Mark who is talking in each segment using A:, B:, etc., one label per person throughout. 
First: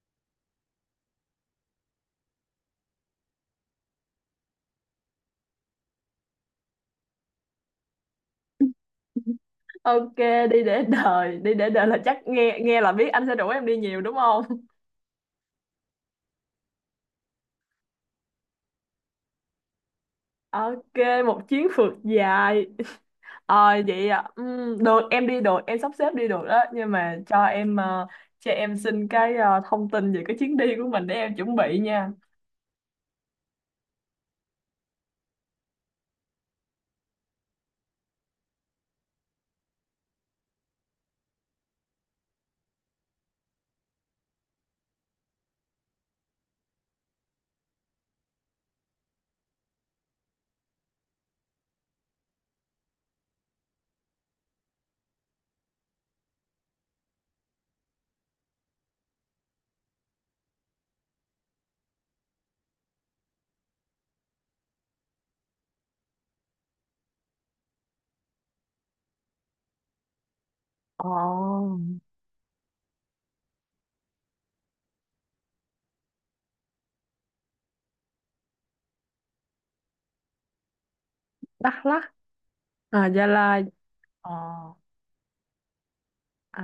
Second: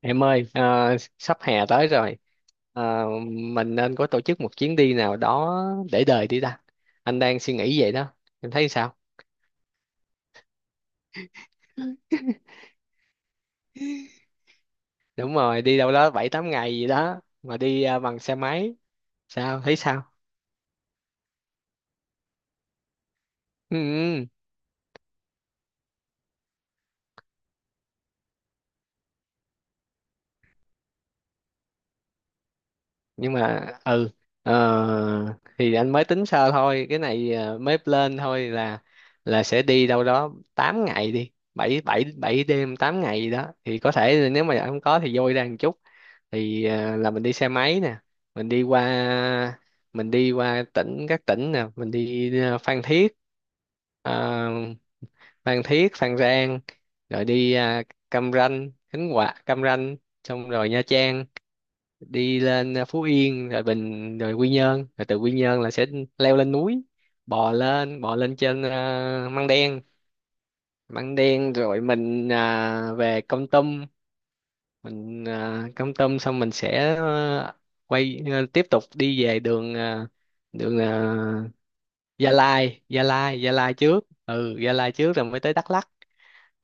A: Em ơi, sắp hè tới rồi, à, mình nên có tổ chức một chuyến đi nào đó để đời đi ta. Anh đang suy nghĩ vậy đó, em thấy sao?
B: Ok, đi để đời là chắc nghe nghe là biết anh sẽ rủ em đi nhiều đúng không?
A: Đúng rồi, đi đâu đó 7 8 ngày gì đó, mà đi bằng xe máy, sao, thấy sao?
B: Ok, một chuyến phượt dài. Ờ
A: Ừ,
B: vậy à.
A: ừ.
B: Ừ, được em đi được, em sắp xếp đi được đó, nhưng mà cho cho em xin thông tin về cái chuyến đi của mình để em chuẩn bị nha.
A: Nhưng mà, ừ, thì anh mới tính sơ thôi, cái này mới lên thôi là sẽ đi đâu đó 8 ngày đi, 7 7 7 đêm 8 ngày gì đó. Thì có thể là nếu mà anh không có thì vui ra một chút. Thì là mình đi xe máy nè, mình đi qua mình đi qua các tỉnh nè, mình đi Phan Thiết, à, Phan Rang, rồi đi Cam Ranh, Khánh Hòa Cam Ranh, xong rồi Nha Trang, đi lên Phú Yên, rồi Quy Nhơn, rồi từ Quy Nhơn là sẽ leo lên núi, bò lên trên Măng Đen.
B: Ồ,
A: Rồi mình về Kon Tum, mình cắm tâm xong mình sẽ quay tiếp tục đi về đường đường à,
B: Đắk Lắk,
A: Gia Lai.
B: à Gia Lai.
A: Trước
B: Ồ,
A: ừ, Gia Lai trước rồi mới tới Đắk Lắk,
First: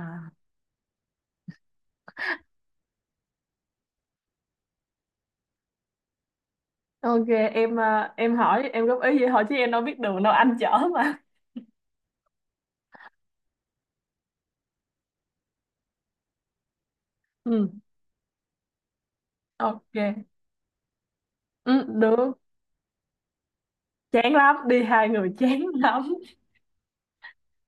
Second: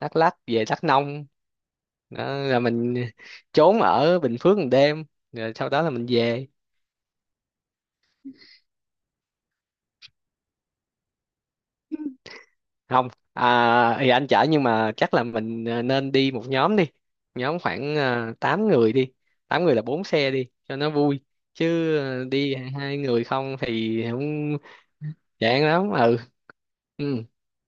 A: Về Đắk Nông, đó là mình trốn ở Bình Phước 1 đêm rồi sau đó là mình về.
B: Ok, em hỏi, em góp ý vậy thôi chứ em đâu biết đường đâu, anh chở mà.
A: Không, thì anh chở nhưng mà chắc là mình nên đi một nhóm đi, nhóm
B: Ừ,
A: khoảng 8 người đi, tám người là 4
B: ok.
A: xe đi cho nó vui,
B: Ừ,
A: chứ
B: được.
A: đi 2 người không thì
B: Chán lắm,
A: không,
B: đi hai người chán
A: chán lắm
B: lắm.
A: ừ ừ.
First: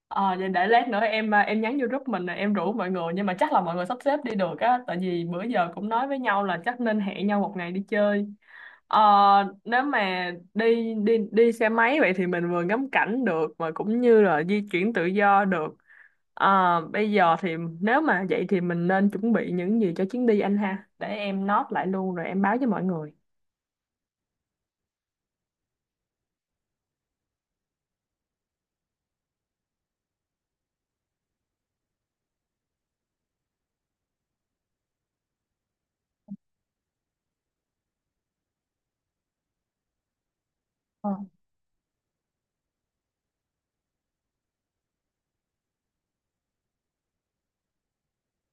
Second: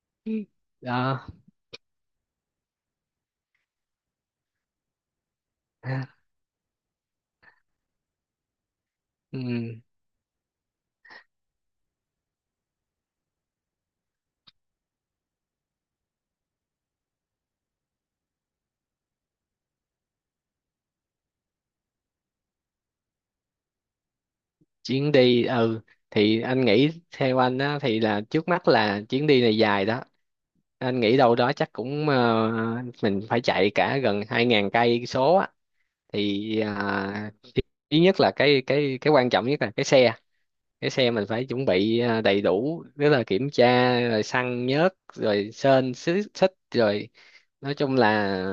B: Ờ Vậy để lát nữa
A: Đó.
B: em nhắn vô group mình rồi em rủ mọi người, nhưng mà chắc là mọi người sắp xếp đi được á, tại vì bữa giờ cũng
A: À,
B: nói với nhau là chắc nên hẹn nhau một ngày đi chơi. ờ
A: ừ.
B: Nếu mà đi đi đi xe máy vậy thì mình vừa ngắm cảnh được mà cũng như là di chuyển tự do được. Bây giờ thì nếu mà vậy thì mình nên chuẩn bị những gì cho chuyến đi anh ha, để em note lại luôn rồi em báo với mọi người.
A: Chuyến đi ừ thì anh nghĩ theo anh á thì là trước mắt là chuyến đi này dài đó, anh nghĩ đâu đó chắc cũng mình phải chạy cả gần 2000 cây số á. Thì thứ nhất là cái quan trọng nhất là cái xe, cái
B: Ờ.
A: xe mình phải chuẩn bị đầy đủ, tức là kiểm tra rồi xăng nhớt rồi sên, xích rồi, nói chung là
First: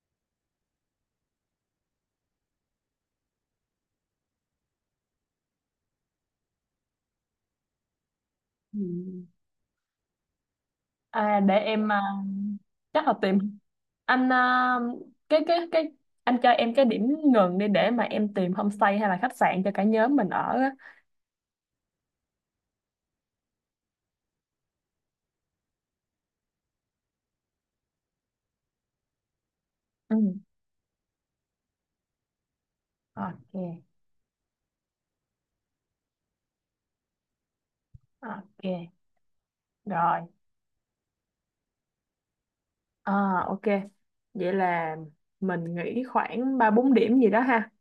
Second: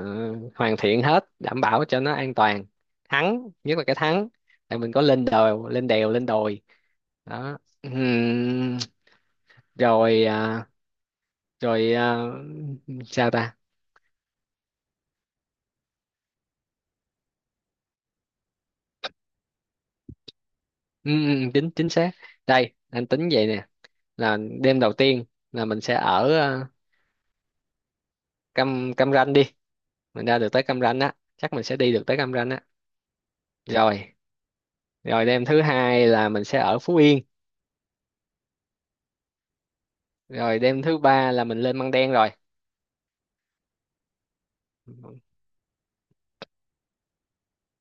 A: hoàn thiện hết đảm bảo cho nó an toàn. Thắng, nhất là cái thắng, tại mình có lên đèo, lên đồi đó. Ừm,
B: Ừ.
A: rồi
B: À, để em
A: rồi
B: à, chắc là
A: sao ta.
B: tìm anh à, cái anh cho em cái điểm ngừng đi, để mà em tìm homestay hay là khách sạn cho cả nhóm mình ở á.
A: Chính chính xác, đây anh tính vậy nè, là đêm đầu tiên là mình sẽ ở Cam Cam Ranh đi,
B: Ừ.
A: mình ra được tới Cam Ranh á, chắc mình sẽ đi được tới Cam Ranh á,
B: Ok,
A: rồi. Rồi đêm thứ hai là mình sẽ ở Phú Yên,
B: ok. Rồi.
A: rồi đêm thứ ba là mình lên Măng Đen rồi.
B: À, ok. Vậy là mình nghĩ khoảng 3 4 điểm gì đó ha.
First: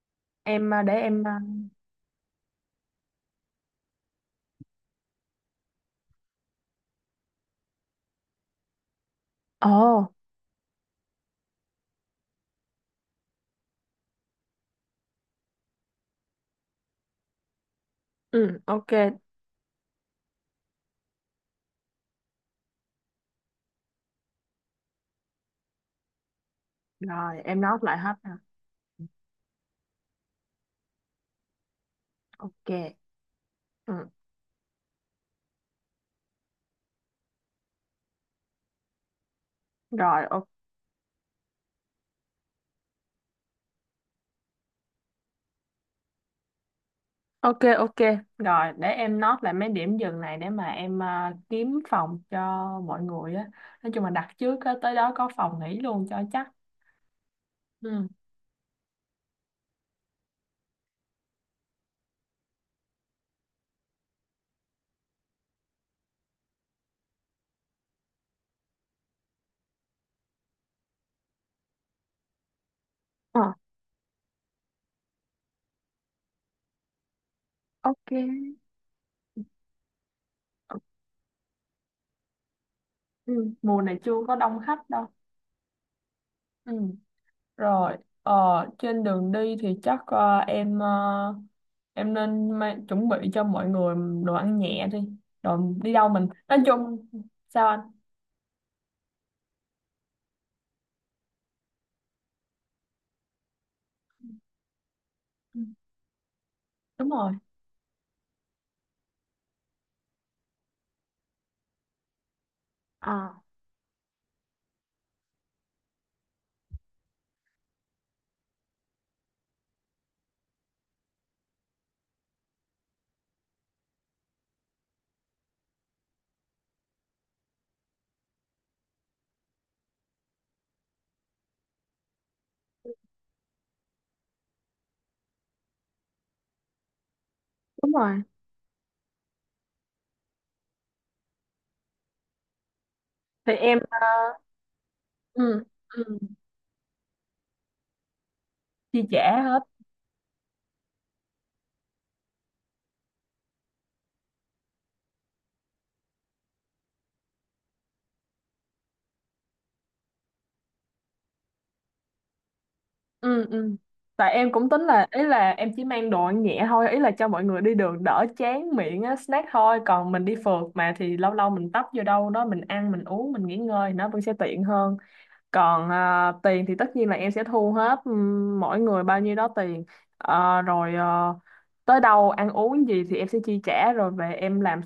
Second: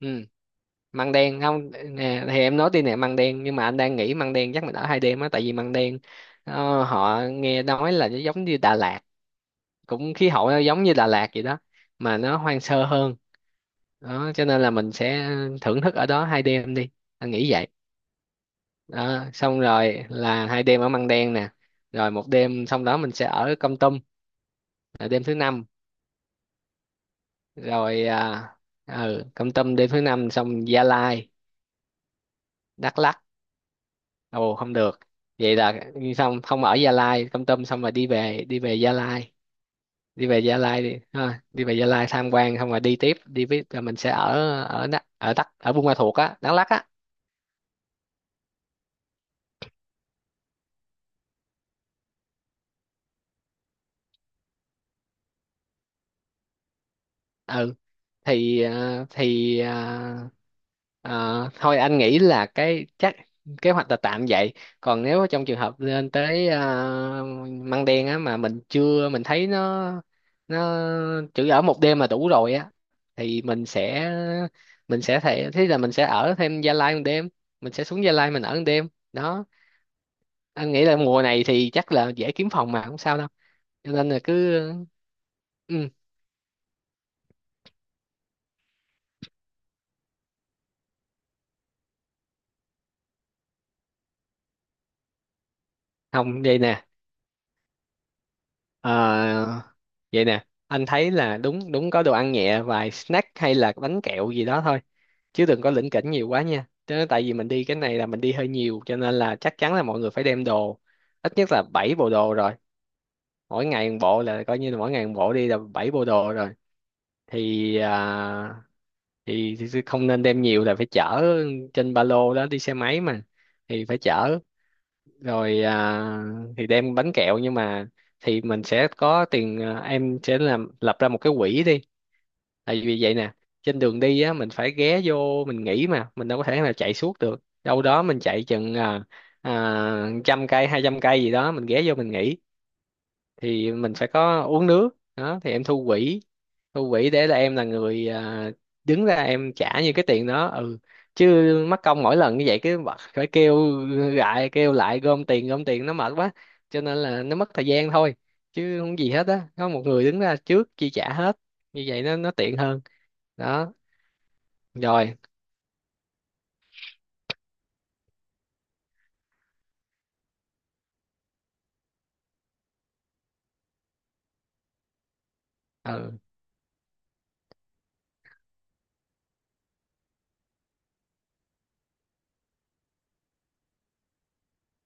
A: Ừ,
B: Em à, để
A: Măng
B: em à,
A: Đen không nè, thì em nói đi nè, Măng Đen nhưng mà anh đang nghĩ Măng Đen chắc mình ở 2 đêm á, tại vì Măng Đen, họ nghe nói là nó giống như Đà Lạt,
B: Ồ,
A: cũng khí hậu nó giống như Đà Lạt vậy đó, mà nó hoang sơ hơn. Đó cho nên là mình sẽ thưởng thức ở đó 2 đêm đi, anh nghĩ vậy.
B: ừ, ok.
A: Đó, xong rồi là 2 đêm ở Măng Đen nè, rồi một đêm xong đó mình sẽ ở Kon Tum, là đêm thứ năm.
B: Rồi, em nói lại
A: Rồi
B: hết ha.
A: ừ, Kon Tum đêm thứ năm xong Gia Lai,
B: Ok.
A: Đắk Lắk.
B: Ừ.
A: Ồ không được, vậy là xong không ở Gia Lai, Kon Tum xong rồi đi về, Gia Lai.
B: Rồi,
A: Đi về
B: ok.
A: Gia Lai đi ha, đi về Gia Lai tham quan xong rồi đi tiếp đi, với rồi mình sẽ ở, ở Đắk ở Buôn Ma Thuột á, Đắk Lắk á.
B: Ok, ok, rồi để em note lại mấy điểm dừng này, để mà kiếm phòng cho mọi người á, nói chung là đặt trước á, tới đó có phòng nghỉ luôn cho chắc.
A: Ừ
B: Ừ.
A: thì ờ, thôi anh nghĩ là cái chắc kế hoạch là tạm vậy. Còn nếu trong trường hợp lên tới Măng Đen á mà mình chưa, mình thấy nó chỉ ở 1 đêm là đủ rồi á,
B: Ờ,
A: thì mình sẽ thế là mình sẽ ở thêm Gia Lai 1 đêm, mình sẽ xuống Gia Lai mình
B: ok.
A: ở một đêm. Đó, anh nghĩ là mùa này thì chắc là dễ kiếm phòng mà không sao đâu,
B: Ừ. Mùa
A: cho
B: này
A: nên
B: chưa
A: là
B: có đông
A: cứ
B: khách đâu.
A: ừ.
B: Ừ. Rồi. ờ, Trên đường đi thì chắc em nên chuẩn bị cho mọi người đồ ăn nhẹ đi, rồi đi đâu mình
A: Không vậy
B: nói
A: nè.
B: chung sao anh.
A: Ờ, vậy nè, anh thấy là đúng đúng có đồ ăn nhẹ vài snack hay là bánh kẹo gì đó thôi, chứ
B: Ừ,
A: đừng có lỉnh kỉnh nhiều quá nha. Chứ
B: đúng
A: tại
B: rồi.
A: vì mình đi cái này là mình đi hơi nhiều cho nên là chắc chắn là mọi người phải đem đồ ít nhất là 7 bộ đồ rồi.
B: Ờ,
A: Mỗi ngày một bộ, là coi như là mỗi ngày một bộ đi là 7 bộ đồ rồi. Thì, thì không nên đem nhiều là phải chở trên ba lô đó, đi xe máy mà thì phải chở. Rồi thì đem bánh kẹo nhưng mà thì mình sẽ có tiền, em sẽ làm lập ra một cái quỹ đi, tại vì vậy nè, trên đường đi á mình phải ghé vô mình nghỉ, mà mình đâu có thể nào chạy suốt được đâu
B: đúng
A: đó, mình
B: rồi.
A: chạy chừng 100 cây 200 cây gì đó mình ghé vô mình nghỉ,
B: Thì
A: thì
B: em
A: mình phải
B: ờ,
A: có uống nước đó thì
B: ừ.
A: em thu
B: Ừ.
A: quỹ, thu quỹ để là em là người
B: Chia
A: đứng ra
B: sẻ
A: em
B: hết.
A: trả như cái tiền đó, ừ, chứ mắc công mỗi lần như vậy cái bật phải kêu lại, gom tiền, nó mệt quá, cho nên là nó mất thời gian thôi, chứ không gì hết á, có một người đứng ra trước chi trả hết, như vậy nó tiện hơn.
B: Ừ,
A: Đó
B: ừ. Tại em cũng tính là,
A: rồi
B: ý là em chỉ mang đồ ăn nhẹ thôi, ý là cho mọi người đi đường đỡ chán miệng á, snack thôi, còn mình đi phượt mà, thì lâu lâu mình tấp vô đâu đó mình ăn mình uống mình nghỉ ngơi nó vẫn sẽ tiện hơn. còn
A: ừ.
B: à, tiền thì tất nhiên là em sẽ thu hết, mỗi người bao nhiêu đó tiền. Rồi, tới đâu ăn uống gì thì em sẽ chi trả, rồi về em làm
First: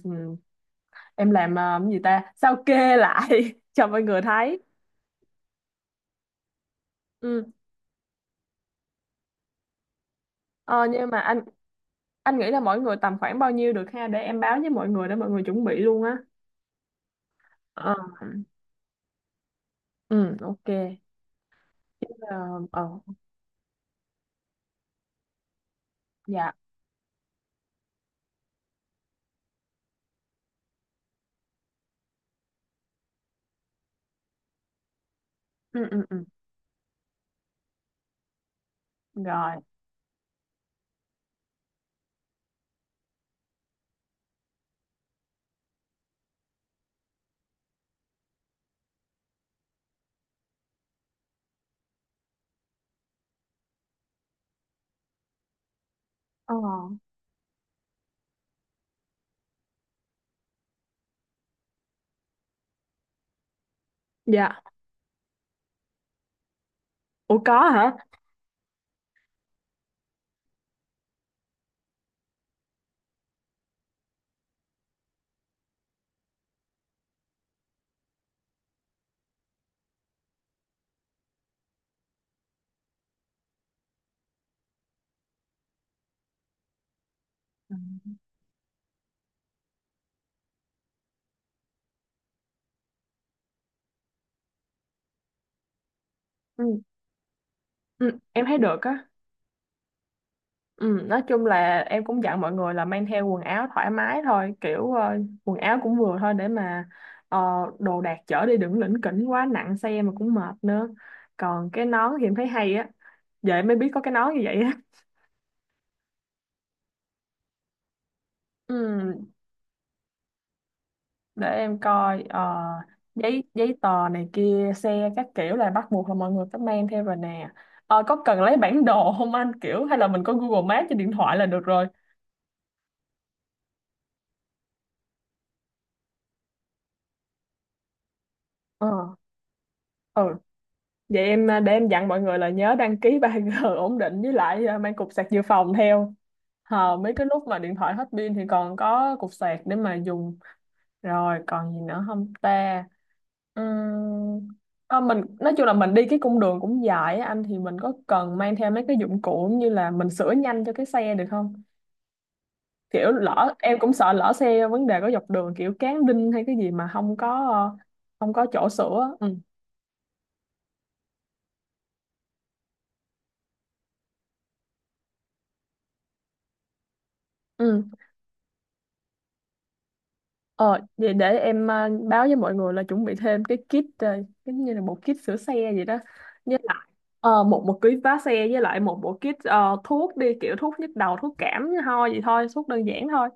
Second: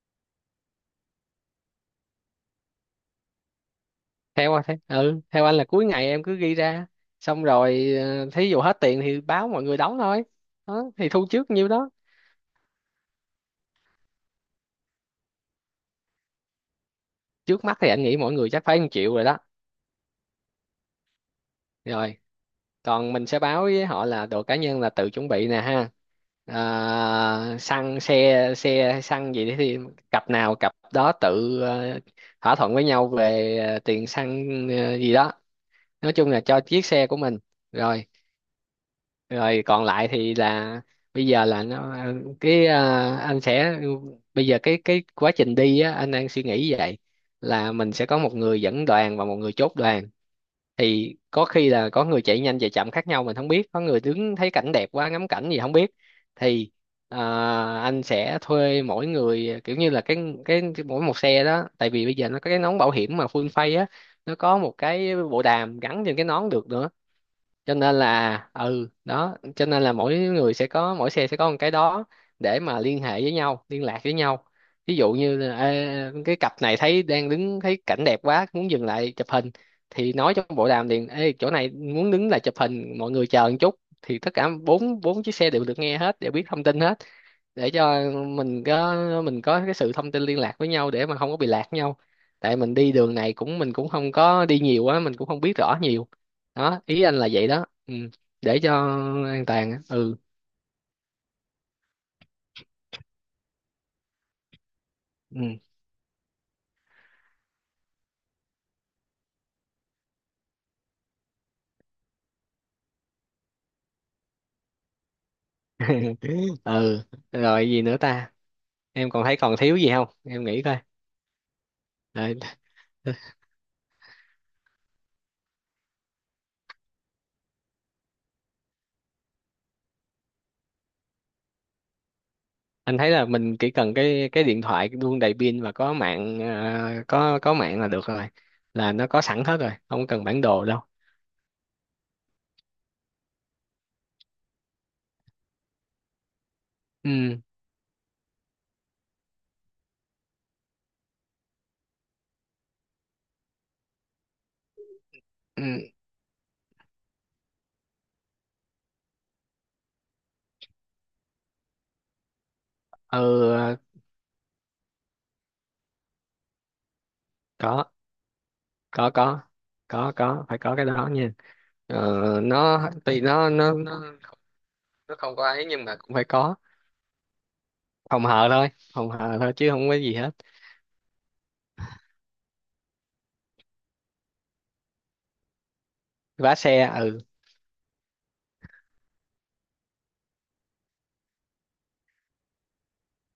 B: em làm ờ, cái gì ta, sao kê lại cho mọi người
A: Theo
B: thấy.
A: anh ừ, theo anh là cuối ngày em cứ ghi ra, xong
B: Ừ.
A: rồi thí dụ hết tiền thì báo mọi người đóng thôi.
B: Ờ,
A: Đó, thì
B: nhưng mà
A: thu
B: anh
A: trước nhiêu đó.
B: anh nghĩ là mỗi người tầm khoảng bao nhiêu được ha, để em báo với mọi người để mọi người chuẩn bị luôn á.
A: Trước mắt thì
B: Ờ,
A: anh nghĩ mỗi người chắc phải 1 triệu rồi đó.
B: ừ, ok. Chứ,
A: Rồi
B: ờ ờ,
A: còn mình sẽ báo với họ là đồ cá nhân là tự chuẩn bị nè ha.
B: dạ.
A: À, xăng xe xe hay xăng gì đấy thì cặp nào cặp đó tự thỏa thuận với nhau về tiền xăng gì đó,
B: Ừ, ừ,
A: nói
B: ừ.
A: chung là cho chiếc xe của mình. Rồi,
B: Rồi.
A: rồi còn lại thì là bây giờ là nó anh sẽ bây giờ cái quá trình đi á anh đang suy nghĩ vậy, là mình sẽ có một người dẫn đoàn và một người chốt đoàn. Thì có khi là có người chạy nhanh chạy chậm khác nhau, mình không biết, có người đứng thấy cảnh đẹp quá ngắm cảnh gì không biết.
B: Ờ.
A: Thì à, anh sẽ thuê mỗi người kiểu như là cái mỗi một xe đó, tại vì bây giờ nó có cái nón bảo hiểm mà full face á, nó có
B: Dạ.
A: một cái bộ đàm gắn trên cái nón được nữa,
B: Ủa, có
A: cho
B: hả?
A: nên là ừ đó, cho nên là mỗi xe sẽ có một cái đó, để mà liên hệ với nhau, liên lạc với nhau. Ví dụ như là, ê, cái cặp này thấy đang đứng thấy cảnh đẹp quá muốn dừng lại chụp hình, thì nói trong bộ đàm liền, ê, chỗ này muốn đứng lại chụp hình mọi người chờ một chút. Thì tất cả bốn 4 chiếc xe đều được nghe hết, đều biết thông tin hết, để
B: Ừ.
A: cho mình có mình có cái sự thông tin liên lạc với nhau để mà không có bị lạc nhau. Tại mình đi đường này cũng, mình cũng không có đi nhiều á, mình cũng không biết rõ nhiều.
B: Ừ,
A: Đó, ý anh là vậy đó ừ.
B: ừ, em thấy
A: Để cho
B: được á.
A: an toàn á. Ừ
B: Ừ, nói chung là em cũng dặn mọi người là mang theo quần áo thoải mái thôi, kiểu ờ,
A: ừ
B: quần áo cũng vừa thôi để mà ờ, đồ đạc chở đi đừng lỉnh kỉnh quá, nặng xe mà cũng mệt nữa. Còn cái nón thì em thấy hay á, vậy mới biết có cái nón như vậy á.
A: ừ, rồi gì nữa ta. Em còn
B: Ừ.
A: thấy còn thiếu gì không, em nghĩ coi.
B: để em coi
A: Rồi,
B: ờ, giấy giấy tờ này kia xe các kiểu là bắt buộc là mọi người phải mang theo rồi nè. Ờ, có cần lấy bản đồ không anh, kiểu hay là mình có Google Maps trên điện thoại là được rồi.
A: anh thấy là mình chỉ cần cái điện thoại luôn đầy pin và có mạng, có mạng là được rồi,
B: Ờ.
A: là nó có sẵn hết rồi, không
B: Ừ.
A: cần bản đồ đâu.
B: Vậy để em dặn mọi người là nhớ đăng ký ba g ổn định, với lại ờ, mang cục sạc dự phòng theo. Ờ, mấy cái
A: Ừ
B: lúc mà điện thoại hết pin thì còn có cục sạc để mà dùng. Rồi còn gì nữa không ta? Uhm, à, mình nói
A: ừ
B: chung là mình đi cái cung đường cũng dài á anh, thì mình có cần mang theo mấy cái dụng cụ như là mình sửa nhanh cho cái xe được không? Kiểu
A: ừ,
B: lỡ em cũng sợ lỡ xe vấn đề có dọc đường, kiểu cán đinh hay cái gì mà không có ờ,
A: có
B: không có chỗ
A: có
B: sửa. Ừ.
A: có có, phải có cái đó nha. Ờ, nó tuy nó không có ấy nhưng mà cũng phải có
B: Ừ.
A: phòng hờ thôi, phòng hờ thôi chứ không có gì hết.
B: Để em báo với mọi người là chuẩn bị thêm cái kit giống như là một kit sửa xe vậy đó,
A: Vá
B: với
A: xe
B: lại
A: ừ,
B: ờ, một một ký vá xe, với lại một bộ kit thuốc đi, kiểu thuốc nhức đầu thuốc cảm ho gì thôi, thuốc đơn giản thôi,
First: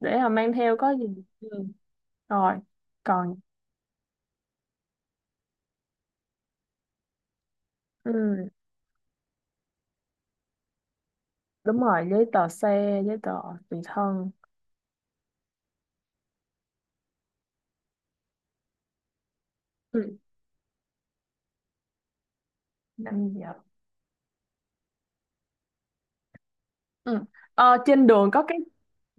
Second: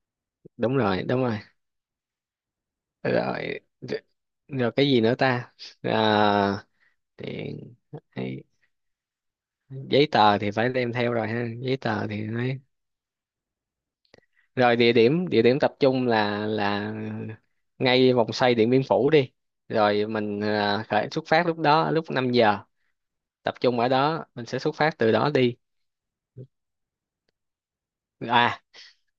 B: để mà mang theo
A: đúng
B: có
A: rồi,
B: gì.
A: đúng rồi.
B: Ừ. Rồi.
A: Rồi
B: Còn
A: rồi, rồi cái gì nữa ta, à, tiền hay
B: ừ,
A: giấy tờ thì phải đem theo rồi ha, giấy
B: đúng
A: tờ
B: rồi,
A: thì
B: giấy tờ
A: nói.
B: xe giấy tờ tùy thân.
A: Rồi địa điểm, tập trung là ngay vòng xoay Điện Biên Phủ đi, rồi
B: Ừ.
A: mình à, khởi xuất phát lúc 5 giờ,
B: 5 giờ.
A: tập trung ở đó mình sẽ xuất phát từ đó đi.
B: Ừ. Ờ, trên đường có cái
A: à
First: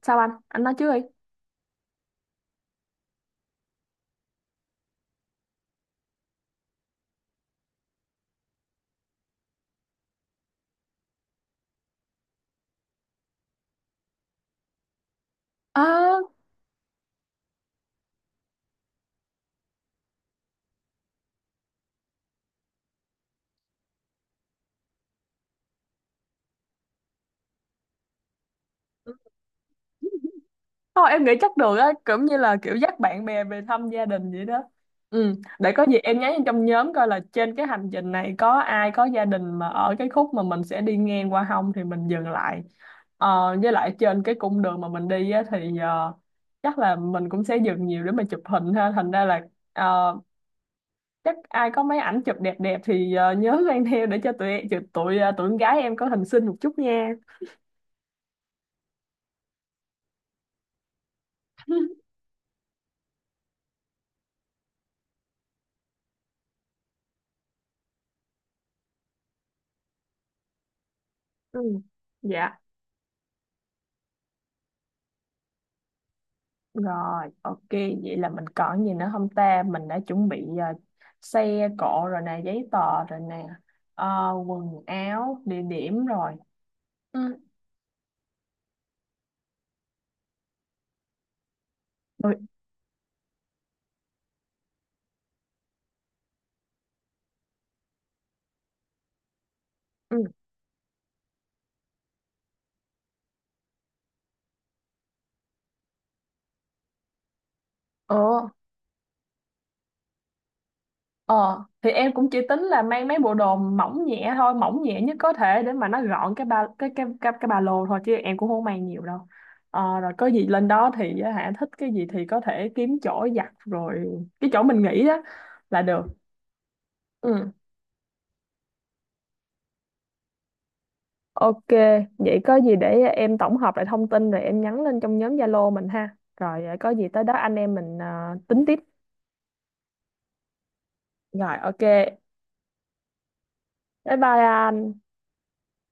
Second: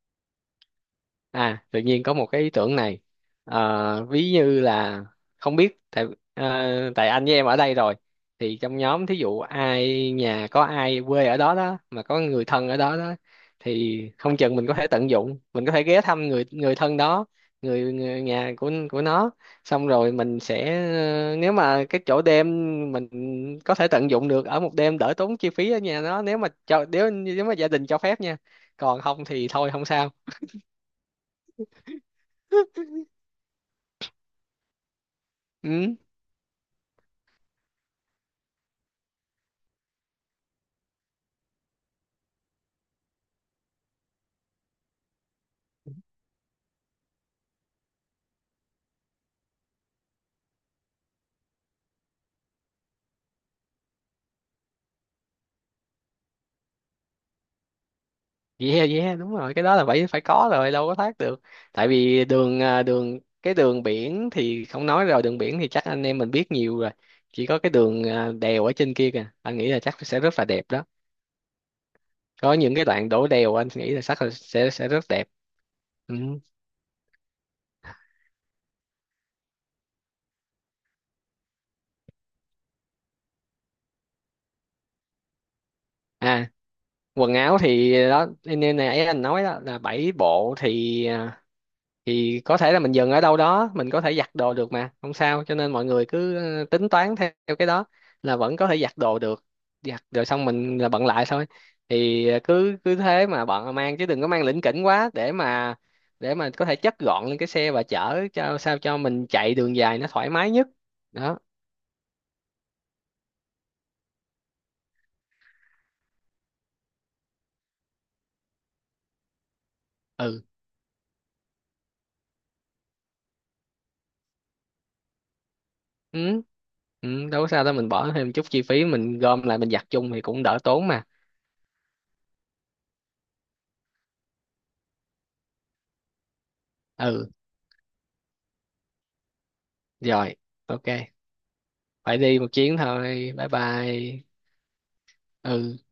B: sao anh nói trước đi.
A: À, tự nhiên có một cái ý tưởng này. Ờ, ví như là không biết tại, tại anh với em ở đây rồi, thì trong nhóm thí dụ ai nhà có ai quê ở đó đó mà có người thân ở đó đó, thì không chừng mình có thể tận dụng, mình có thể ghé
B: Ờ.
A: thăm người người thân đó, người nhà của nó. Xong rồi mình sẽ nếu mà cái chỗ đêm mình có thể tận dụng được ở một đêm đỡ tốn chi phí ở nhà nó, nếu mà cho, nếu nếu mà gia đình cho phép nha. Còn không thì thôi không sao.
B: Thôi em nghĩ chắc được á, cũng như là kiểu dắt bạn bè về thăm gia đình vậy đó. Ừ, để có
A: Ừ.
B: gì em nhắn vô trong nhóm coi là trên cái hành trình này có ai có gia đình mà ở cái khúc mà mình sẽ đi ngang qua không, thì mình dừng lại. Ờ, với lại trên cái cung đường mà mình đi á, thì ờ, chắc là mình cũng sẽ dừng nhiều để mà chụp hình ha. Thành ra là ờ, chắc ai có mấy ảnh chụp đẹp đẹp thì ờ, nhớ mang theo để cho tụi tụi tụi, ờ, tụi con gái em có hình xinh một chút nha.
A: Yeah yeah, đúng rồi, cái đó là phải phải có rồi đâu có thoát được. Tại vì đường đường cái đường biển thì không nói rồi, đường biển thì chắc anh em mình biết nhiều rồi. Chỉ có cái đường đèo ở trên kia kìa anh nghĩ là chắc sẽ rất là đẹp đó,
B: Ừ.
A: có
B: Dạ.
A: những cái đoạn đổ đèo anh nghĩ là chắc là sẽ rất đẹp. Ừ.
B: Rồi, ok, vậy là mình còn gì nữa không ta? Mình đã chuẩn bị ờ, xe cộ rồi nè, giấy tờ rồi nè, ờ, quần áo, địa điểm rồi.
A: À quần
B: Ừ.
A: áo thì đó, nên nãy anh nói đó là 7 bộ thì
B: Rồi.
A: thì có thể là mình dừng ở đâu đó mình có thể giặt đồ được mà không sao, cho nên mọi người cứ tính toán theo theo cái đó, là vẫn có thể giặt đồ được, giặt
B: Ừ.
A: rồi xong mình là bận lại thôi. Thì cứ cứ thế mà bận mang, chứ đừng có mang lỉnh kỉnh quá, để mà có thể chất gọn lên cái xe và chở
B: ờ,
A: cho sao cho mình chạy đường dài nó thoải mái nhất. Đó
B: ờ, thì em cũng chỉ tính là mang mấy bộ đồ mỏng nhẹ thôi, mỏng nhẹ nhất có thể, để mà nó gọn cái ba lô thôi, chứ em cũng không mang nhiều đâu. Ờ, rồi có
A: ừ.
B: gì lên đó thì á hả, thích cái gì thì có thể kiếm chỗ giặt rồi cái chỗ mình nghĩ đó là được.
A: Ừ, ừ đâu có
B: Ừ.
A: sao đâu, mình bỏ thêm chút chi phí mình gom lại mình giặt chung thì cũng đỡ tốn mà.
B: Ok, vậy có gì để em tổng hợp lại thông tin rồi em nhắn lên trong nhóm Zalo mình ha. Rồi, có gì tới
A: Ừ
B: đó anh em mình ờ, tính tiếp.
A: rồi ok,
B: Rồi ok.
A: phải đi một chuyến thôi, bye
B: Bye
A: bye
B: bye anh.
A: ừ.